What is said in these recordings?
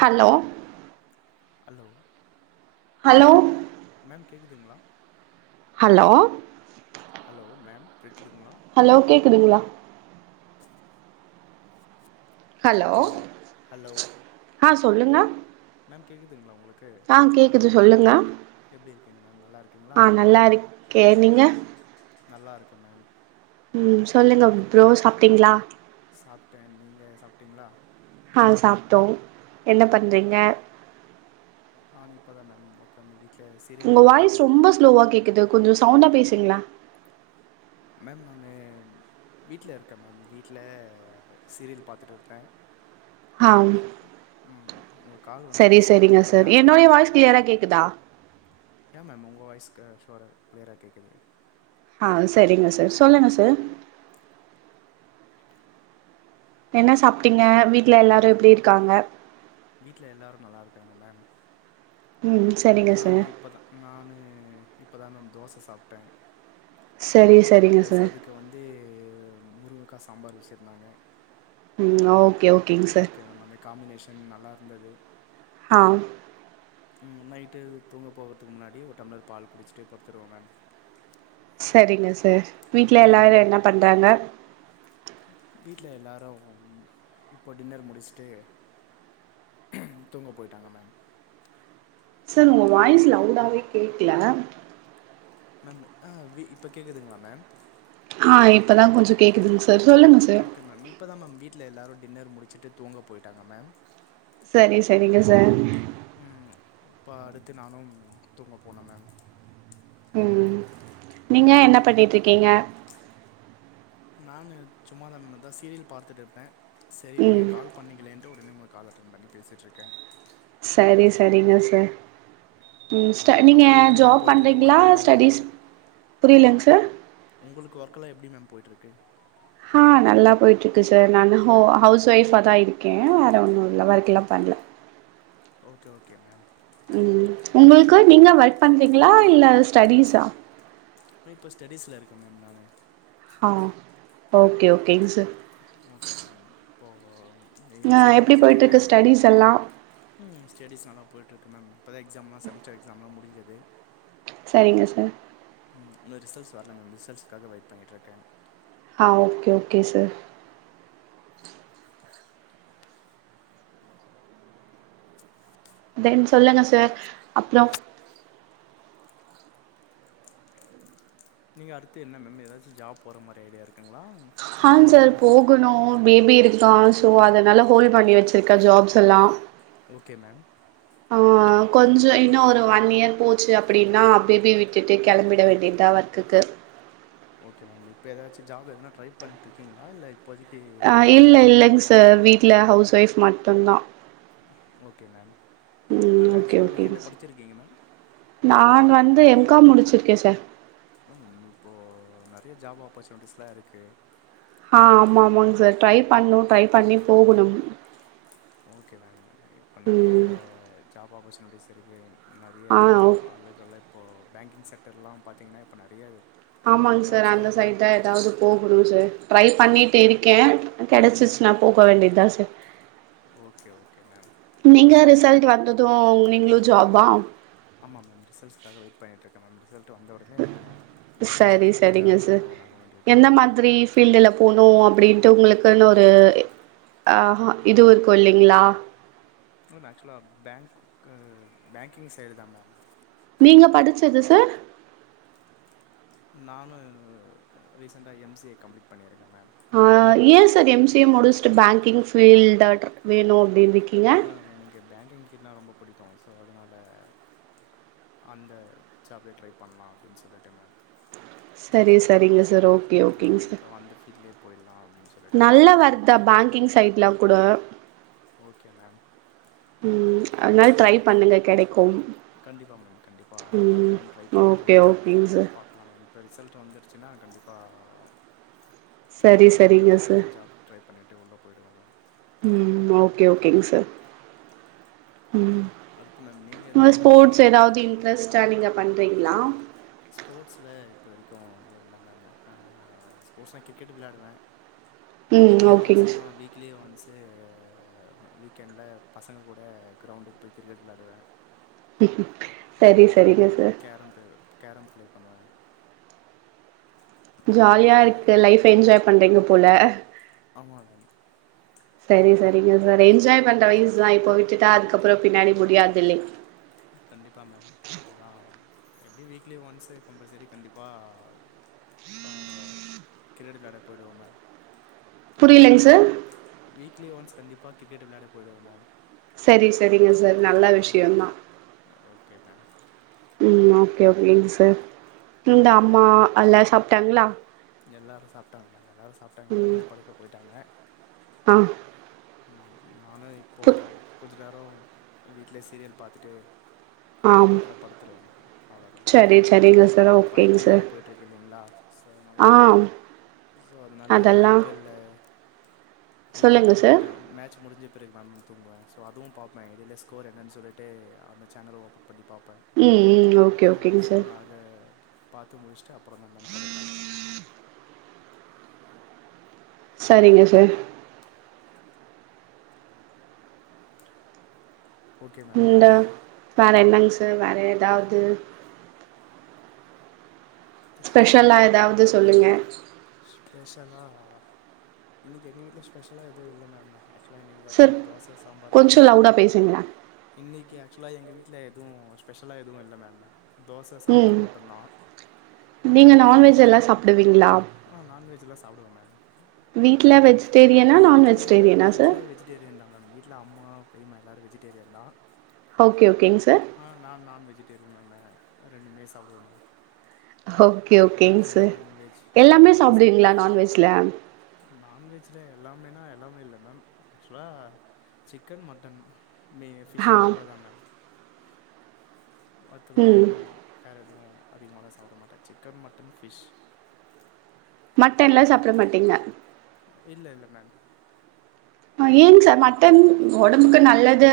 Hello hello hello ma'am கேக்குதுங்களா [inaudible] hello hello ma'am cake [inaudible] hello கேக்குதுங்களா hello hello ஆஹ சொல்லுங்க மேம் கேக்குதுங்களா [inaudible] உங்களுக்கு ஆ கேக்குது சொல்லுங்க எப்படி இருக்கீங்க மேம் நல்லா இருக்கீங்களா கே நீங்க நல்லா இருக்கே மேம் உம் சொல்லுங்க புரோ சாப்பிட்டீங்களா சாப்பிட்டேன் நீங்க சாப்பிட்டீங்களா ஆஹ் சாப்டோம் என்ன பண்றீங்க நானு இப்ப தா வந்து உக் [inaudible] காந்து வீ உங்க வாய்ஸ் ரொம்ப ஸ்லோவா கேக்குது கொஞ்சம் சவுண்டா பேசுங்களே மேம் நா வீட்ல இருக்கேன் மேம் வீட்ல சீரியல் பாத்துட்டு இருக்கேன் ஆஹ் உங்க கால் வந்தது சோ உடனடியா அட்டென்ட் பண்ணே வாய்ஸ் கிளியரா கேக்குதா ஏன் மேம் உங்க வாய்ஸ் [unintelligible] சூர் மேம் க்ளியரா கேக்குது ஆஹ் செரிங்க சார் சொல்லுங்க சார் என்ன சாப்பிட்டீங்க வீட்டுல எல்லாரும் எப்படி இருக்காங்க வீட்ல எல்லாரும் நல்லா இருக்காங்க மேம் ம் சரிங்க நானு சார் இப்பதான் நானு இப் இப்போ தான் மேம் தோசை சாப்பிட்டேன் சரி சரிங்க பிளஸ் சார் அதுக்கு வந்து முரு அக்கா சாம்பார் வெச்சிருந்தாங்க ம் ஓ ஓகே மேம் அந்த காம்பினேஷன் நல்லா இருந்தது அ ம் னைட்டு தூங்க போகறதுக்கு முன்னாடி ஒரு டம்ளர் பால் குடிச்சுட்டு படுத்துருவ மேம் செரிங்க சார் வீட்ல நீங்கள் மேம் எல்லாரும் என்ன பண்றாங்க வீட்ல எல்லாரும் இப்போ டின்னர் முடிச்சுட்டு தூங்க போயிட்டாங்க மேம் சார் உங்க வாய்ஸ் லவுடாவே கேக்கல மேம் அ வீ இப்ப கேக்குதுங்களா மேம் ஆ இப்ப தா கொஞ்சோ கேக்குதுங்க சார் சொல்லுங்க சார் ஓகே மேம் இப்ப தா மேம் வீட்ல எல்லாரும் டின்னர் முடிச்சுட்டு தூங்க போய்டாங்க மேம் செரி செரிங்க சார் இப்போ அடுத்து நானும் தூங்க போனும் மேம் ம் நீங்க என்ன பண்ணிட்டு இருக்கீங்க நானு சும்மாத மேம் அதா சீரியல் பார்த்துட்டு இருப்பே செரி நீங்க ம் கால் பண்ணிக்கலேன்ட்டு [unintelligible] கால் அட்டென் பண்ணி பேசிட்ருக்க சரி சரிங்க சார் ம் ஸ்ட நீங்க அப்புறம் எப்படி மேம் ஜாப் போயிட்டுருக்கு பண்றீங்களா ஒர்க் எல்லாம் உங்களுக்கு ஸ்டடிஸ் புரியலங்க சார் போய்ட்டுருக்கு ஹ நல்லா போயிட்டு இருக்கு சார் நான் ஹவுஸ் வைஃப் அதா இருக்கே வேற ஒண்ணும்ல ஒர்க் எல்லாம் பண்ணல ஓகே ஓகே மேம் ம் உங்களுக்கு நீங்க ஒர்க் பண்றீங்களா இல்ல ஸ்டடிஸ் ஆ இப்ப ஸ்டடிஸ்ல இருக்க மேம் நானு அ ஓகே ஓகேங்க சார் ஓகே மேம் இப்போ ஆ எம்சிஏ எப்டி படிச்சுட்டு இருக்க போயிட்ருக்கு ஸ்டடீஸ் எல்லா ம் ஸ்டடிஸ் நல்லா போய்ட்ருக்கு ஓகே மேம் இப்போதா எக்ஸாம்லாம் செமஸ்டர் எக்ஸாம்லாம் முடிஞ்சது சரிங்க சார் ம் இன்னும் ரிசல்ட்ஸ் வரல மேம் ரிசல்ட்ஸ்காக வெயிட் பண்ணிட்டு இருக்க அ ஓகே ஓகே சார் தென் சொல்லுங்க சார் அப்புறம் நீங்க அடுத்து என்ன மேம் ஏதாச்சும் ஜாப் போற மாதிரி ஐடியாருக்குங்களா ஹ சார் போகணு பேபி இருக்கான் சோ அதனால ஹோல்ட் பண்ணி வச்சிருக்க ஜாப்ஸ் எல்லா ஓகே மேம் ஆ கொஞ்ச இன்னும் ஒரு ஒன் இயர் போச்சு அப்படின்னா பேபிய விட்டுட்டு கிளம்பிட வேண்டியதுதா ஒர்க்குக்கு ஓகே மேம் இப்ப ஏதாச்சும் ஜாப் எதனா ட்ரை பண்ணிட்டு இருக்கீங்களா இல்ல ஆ இல்ல இல்லங் சார் வீ ட்ல ஹவுஸ் ஒய்ஃப் மட்டுந்தா ஓகே மேம் இல்ல ம் இந்த ஓகே ஏக்சுலா நீங்க ஓகேங்க என்ன சார் படிச்சிருக்கீங்க மேம் ந்து எம் காம் முடிச்சிருக்கே சா ஆ மேம் இப்போ நறைய ஜாப் ஆப்பர்ச்சுனிட்டிஸ்லா இருக்கு ஆ ஆமா ஆமாங் சார் ட்ரை பண்ணு ட்ரை பண்ணி போகணும் ஓகே மேம் இப்ப நறைய ம் ஜாப் ஆப்பர்ச்சுனிட்டிஸ் நறைய ஆ ஓ ஆளுகளைப் ப்போ பேங்கிங் செக்டர்லா பாத்திங்கன்னா இப்போ நறைய ஆமாங் சார் அந்த சைட் தா எதாவ்து போகணு சார் ட்ரை பண்ணிட்டு இருக்கே ம் கெடச்சிச்னா போக வேண்டி தா சா ஓகே ஓகே மேம் ட்டு வந்தது நீங்ளு ஜாப்பா ஆமா மேம் ரிசல்ஸ்காக வெயிட் பண்ணிட்ருக் மேம் ரிசல் ட்டு வந்தவுடனே நானு ஜாப் சரி சர்ச் பண்ணிட்டு சரிங்க அடுத்து சார் மூவன் ஆக வேண்டிதா மேம் ப்பிடின்ட்டு உங்குளுக்குன்னு ஒரு ஆஹ இதுவு இருக்கு இல்லிங்ளா மேம் ஏக்சுவலா பேங்க்க்கு பேங்கிங் சைடுதா மேம் நீங்க படிச்சது சார் நானு ரீசெண்ட்டா எம் சி ஏ கம்ப்ளீட் பண்ணிருக்கே மே ஆ ஏ சார் எம் சி ஏ முடிச்ட்டு பேங்கிங் ஃபீல்ட்டாட்ர் வேணு அப்டின் இர்க்கி ஆம் எனக்கு பேங்கிங் ஃபீல்னா ரொம்ப புடிக்கு சோ அதுனால அ அந்த ஜாப்பே ட்ரை பண்லா அப்டின் சொல்லிட்டு மேம் சரி சரிங்க ஸ் சார் ஓகே ஓகேங் ம் சார் ஸோ அந்த ஃபீல்ட்லேயே போயிடலாம் அப்படின்னு சொல்லிட்டு நல்ல மேம் ஏன்னா வர்க்தா பேங்கிங் சைட்ல கூட ஓகே மேம் ம் அதுனால் ட்ரை பண்ணுங்க கெடை கண்டிப்பா மேம் கண்டிப்பா அந்த ம் ஜாப்தா மேம் ட்ரை ஓகே பண்ணிட்ருக்கே ஓகேங்க சார் பாக்லா மேம் இப்ப ரிசல்ட் வந்துடுச்சின்னா கண்டிப்பா சரி கெளம்பிடுவ மேம் சரிங்க சார் அதுக்கேத்த ஜாப் ட்ரை பண்ணிட்டு உள்ள போயிடுவே மேம் கே ஓகேங் சா ம் அடுத்து மேம் நீங்கள் [unintelligible] எதுவும் ஸ்போட்ஸ் எதாவ்து இன்ட்ரெஸ்ட்டா நீங்க பண்றீங்கலா எதோ இல்ல மேம் ஆஹ ஸ்போர்ட்ஸ்னா கிரிக்கெட்டு் விளையாடுவே ம் வீக்லி ஒன்ஸ் ஓகேங்க சார். ஆமா வீக்லி ஒன்ஸ் இது வீக்கெண்டுல பசங்க கூட க்ரௌண்டுக்கு போய் கிரிக்கெட் வெளாடுவே சரி சரிங்க சார் கம் பிளே பண்ணுவே ஜாலியா இருக்கு லைஃப் என்ஜாய் பண்றீங்க போல ஆமால சரி சரிங்க சார் என்ஜாய் பண்ற வயசு தா இப்போ விட்டுட்டா அதுக்கப்புறோ பின்னாடி முடியாது இல்லீங் கண்டிப்பா மேம் அதுதா எப்டியு வீக்லி ஒன்ஸு கம்பல்சரி கண்டிப்பா அ கிரிக்கெட் வெளையாட போயிடுவே மேம் புரியலைங்க சார் வீக்லி ஒன்ஸ் கண்டிப்பா கிரிக்கெட் வெளையாட போயிடுவே மேம் சரி சரிங்க சார் நல்ல விஷயோந்தா ஓகே மேம் ம் ஓகே ஓகேங்க சார் இந்த அம்மா அல்லா சாப்ட்டாங்களா எல்லாரு சாப்பிட்டாங்க மேம் எல்லாரு சா ப்ட்டாங்க ம் எல்லோருமே படுக்கப் போய்டாங்க ஆ நானோ இப்போ பு குளிச்சுட் எல்லாரு வீட்ல சீரியல் பாத்துட்டு ஆம் அப்புறோ படுத்துருவாங்க அவ்வளோதா சரி சரிங்க சார் இப்போ ஐ ஓகேங்க பி எல் வேற சார் போய்ட்டு இருக்க இல்லைங்களா சோ அதனால ஆ ஐ சோ அதனால ஐ அதெல்லா பி எல் ல ஐ பி எல் சொல்லுங்க ல சார் மேட்ச் முடிஞ்ச பிறகு மேம் தூங்குவ சோ அதுவு பாப்பே எடையில ஸ்கோர் என்னென்னு சொல்லிட்டு அந்த சேனல் ஓப ன் பண்ணிப் பாப்பே ம் ம் ஓகே அ ஓகேங்க சோ சார் அத பாத்து முடிச்சுட்டு அப்புறோ தா மேம் படுப்பே சரிங்க சார் ஓகே மேம் இந்தா வேற என்னாங் சா ர் வேற ஏதாவது ஸ்பெஷலா எதாவ து சொல்லுங்க ஸ்பெஷலா இன்னிக்கி எங்க வீட்ல ஸ்பெஷலா எதுவு இல்ல மேமு ஆக்சுவலாக இன்னைக்கி சார் பாத்தீங்கன்னா தோச சாம்பார் கொஞ்சோ மட்டும்தா லவுடா பேசுங்களே இன்னைக்கி ஆக்சுவலா எங்க வீட் வீட்ல எதுவு ஸ்பெஷலா எதுவு இல்ல மேம் தோச ம் சாம்பார் மட்டுந்தா ஜெல்லா சாப்பிடுவீங் ஆ நான்வெஜ் எல்லா சாப்பிடுவே மேம் வீட்ல வெஜிடேரியனா நான் வீட்ல வெஜிடேரியனா சார் வீட்ல வெஜிடேரியன் தா மேம் வீட்ல அம்மா பெரிம்மா எல்லாரோ வெஜிடேரியன் தா ஓகே ஓகேங்க சார் ஆ நா நான் வெஜிடேரியந்தாங்க ரெண்டுமே சாப்பிடுவங்க ஓக்கே ஓக்கேங்க சார் நான்வெஜ் எல்லாமே ரெண்டுமே சாப்டுவே சாப்டுவீங்களா நான்வெஜ்ல நான்வெஜ்ல எல்லாமேனா எல்லாமே இல்ல மேம் ஆக்சுவலா சிக்கன் மட்டன் மே ஃபிஷ் ஆ அவ்ளோ தா மேம் மத்தபடி ம் வேற எதுவு அதிகமால்லா சாப்பிட மாட்ட சிக்கன் மட்டன் ஃபிஷ் மட்டன் எல்லா சாப்பிட மாட்டீங்க இல்ல இல்ல மேம் ஆ ஏங் சார் மட்டன் ஒடம்புக்கு நல்லது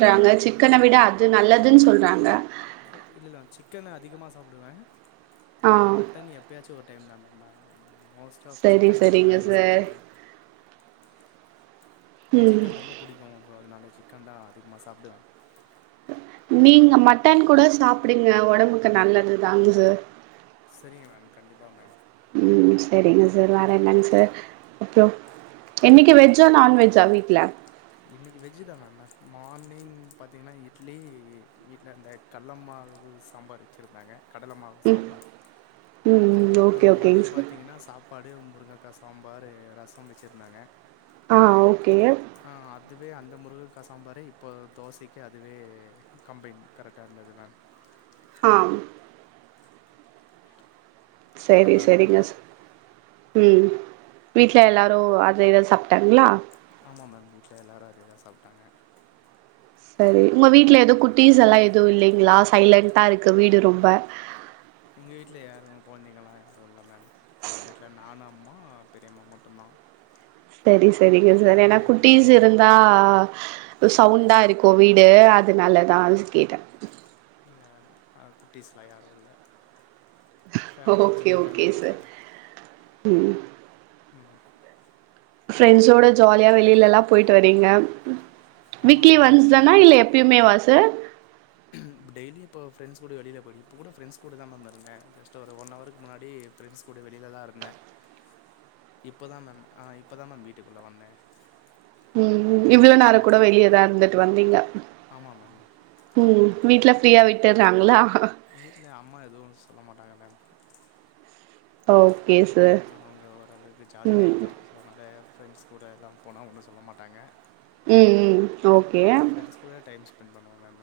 அது இல்ல சிக்கன விட அது நல்லதுன்னு சொல்றாங் ங அ இல்லல்ல சிக்கனு அதிகமா சாப்பிடுவே ஆ மட்டன் எப்பயாச்சு ஒரு டைம் தா மேம் மேம் மோஸ்ட் ஆஃப் சரி சிக்கன் தா மேம் சரிங்க நெறையா சார் சாப்பிடுவே எனக்கு ம் சிக்கன் ரொம்ப புடிக்கு சோ அதனால சிக் கண்டா அதிகமா சாப்டுவே நீங்க மட்டன் கூட சாப்புடுங்க ஒடம்புக்கு நல்லதுதாங்க சார் செரிங்க மேம் கண்டிப்பா மேம் செரிங்க சார் வேற என்னங்கசார் அப்ரொ இன்னைக்கு வெஜ்ஜா நான் வெஜ்ஜா வீட்ல இன்னிக்கு வெஜ்ஜுதா மேம் மார்னிங் பாத்தீங்கன்னா இட்லி வீட்ல அந்த கல்லம்மாவு சாம்பார் வச்சிருந்தாங்க கடல மாவு ம் சாம்பார் ம் ஆ ஓகே ஓகேங்க மதியொ சார் பாத்தீங்கன்னா சாப்பாடு மதியோ முருங்கக்கா சாம்பார் ரசம் வெச்சிருந்தாங்க ஆ ஓ ஆ அதுவே அந்த முருங்க க்கா சாம்பாரே இப்போ தோசைக்கு அதுவே கம்பைன் கரெட்டா இருந்தது மேம் ஆம் செரி நல்லா செரிங்க இருந்தது சா ம் வீட்ல எல்லாரு அதேதா சாப்ட்டாங்ளா ஆமா மேம் வீட்ல எல்லாரு அதேதா சாப்ட்டாங்க செரி உங்க வீட்ல எது குட்டிஸ் எல்லா எதுவு இல்லெங்களா சைலன்டா இருக்கு வீடு ரொம்ப எங்க வீட்ல யாரு கொழந்தைங்களா யாரு இல்ல மேம் எங்க வீட்ல நானு அம்மா பெரியம்மா மட்டுந்தா செரி செரிங்க செர் எனா அதனால வெளிய குட்டீஸ் இருந்தா சவுண்டா இருக்கு வீடு அதுனலதா கேட்டே இல்ல மேம் குட்டிஸ்லா யாரு இல்ல ஃபேமிலி சின்ன ஃபேமிலி தா மேம் ம் ம் ஃப்ரெண்ட்ஸோட ஜாலியா வெளிலெல்லா போயிட்டு வறீங்க ஆமா வீக்லி மேம் ஒன்ஸ் தானா இல்ல எப்பயுமே வாச [unintelligible] டெய்லி இப்போ ஃப்ரெண்ட்ஸ் கூட வெளியில போயி் இப்போ கூட ஃப்ரெண்ட்ஸ் கூட தா மேம் இருந்தே ஜஸ்ட் ஒரு ஒன் ஹவருக்கு முன்னாடி ஃப்ரெண்ட்ஸ் கூட வெளில தா இருந்தே இப்போ தா மேம் இப்போ தா மேம் வீட்டுக்குள்ள வந்தே ம் கொஞ்ச இவ்லோ நெர நேரந்தா கூட வெளியதா இருந்துட்டு வந்தீங்க ஆமா மேம் ம் வீட்ல ஃப்ரீயா விட்டுறாங்களா வீட்ல அம்மா எதுவு சொல்ல மாட்டாங்க மேம் ஒ அவங்க ஓரளவுக்கு ஜாலி டைப் தா சொ அதுனால ஃப்ரெண்ட்ஸ் கூட எல்லா போனா ஒன்னு சொல்ல மாட்டாங்க ம் ம் ஓகே ஃபண் பண்ணுவோ மேம்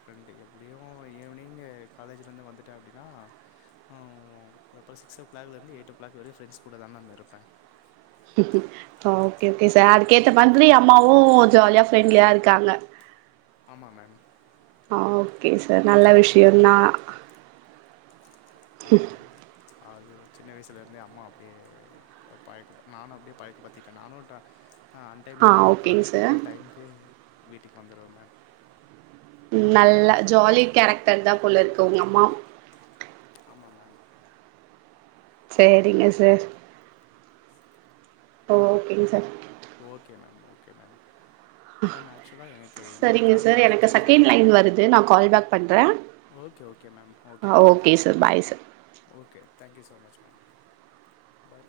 ஃப்ரெண்டு எப்டியு ஈவினிங் காலேஜ்லேருந்து வந்துட்டே அப்டின்னா அப்ரோ சிக்ஸ் ஓ கிளாக்லேருந்து எயிட் ஓ க்கு ஃப்ரண்ட்ஸ் கூட தா மேம் இருப்பே ஓகே க்கேன் சார் கேட்ட பந்துரியா அம்மாவும் ஜாலியா ஃப்ரெண்ட்லியா இருக்காங்க ஆமா மேம். ஹ ஓகே சார் நல்ல விஷயம்தான் ஆமாம் மேம் அது சின்ன வயசுலேருந்தே அம்மா அப்படியே பழக் நானும் அப்படியே பழக்க படுத்திட்டேன் நானும் ஆ அன் டைம்லாம் வரதில்லை ஓகேங்க சார் கரெக்டாக டைமமுக்கு வீட் கண்டிப்பா வந்துருவேன் மேம் நல்லா ஜாலி கேரக்டர் தான் போல இருக்கு உங்க அம்மா ஆமாம் மேம் சரிங்க சார் ஓகேங்க sir okay ma'am okay ma'am. Ma'am ஆக்சுவலா எனக்கு இன்னொரு சரிங்க கால் சார் வந்துட்டு எனக்கு இருக்கு செகண்ட் லைன் வருது நான் கால் பேக் பண்றே ஓகே ஓகே மேம் ஓகே ஆ ma'am sir bye sir okay thank you so much ma'am பாய்.